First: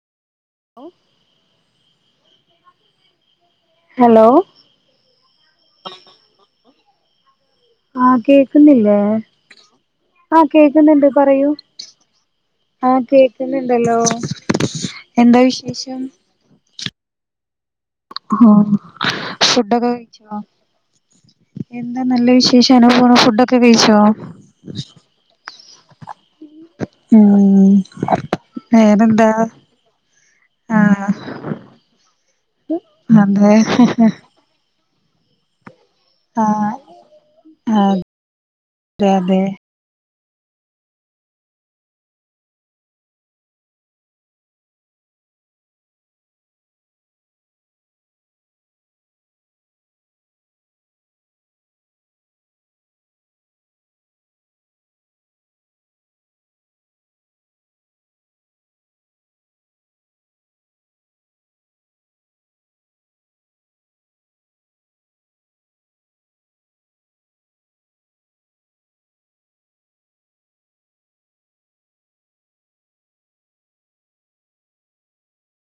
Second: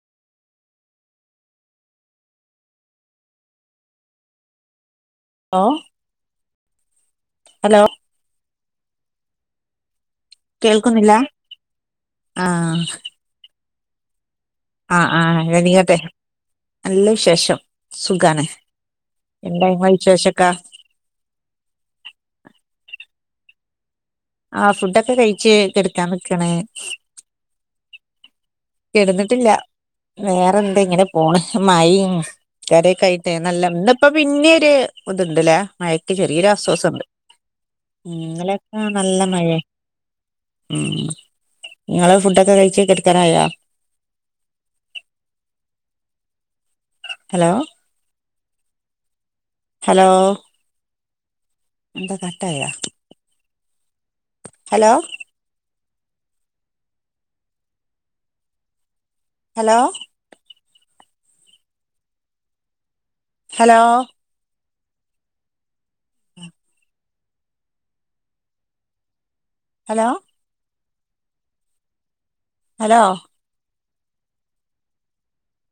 Hello ഓഹ് hello ആഹ് കേക്കുന്നില്ലേ ആഹ് കേക്ക്ന്ന്ണ്ട് കേൾക്കുന്നില്ല പറയൂ ആഹ് കേക്ക്ന്ന്ണ്ടല്ലോ. ആഹ് ആഹ് എന്താ എഴുന്നേക്കട്ടെ വിശേഷം? നല്ല വിശേഷം സുഖാണ് ഉം എന്താ ഇങ്ങളെ ഫുഡൊക്കെ കഴ്ച്ചോ? വിശേഷൊക്കെ എന്താ നല്ല വിശേഷം അങ്ങനെ പോണു ഫുഡൊക്കെ കഴിച്ചോ? ആഹ് ഫുഡൊക്കെ കഴ്ച്ച് കെട്ക്കാൻ നിക്കാണ്. ഉം വേറെന്താ വേറെ എന്ത് ഇങ്ങനെ ആഹ് പോണ് മഴയും കരൊക്കായിട് അതെ നല്ല ഇന്നിപ്പോ പിന്നൊരു ഇപ്പം ഇതിണ്ടിലെ മയക്ക് ചെറിയോര് ആഹ് ആസ്വാസം ഒണ്ട് അതെ ഇന്നലെ ഒക്കെ നല്ല അതെ മയെ ഉം ഇങ്ങെൾ ഫുഡൊക്കെ കഴിച്ച് കെട്ക്കാനായോ? ഹലോ ഹലോ എന്താ കട്ടായാ? Hello hello hello hello hello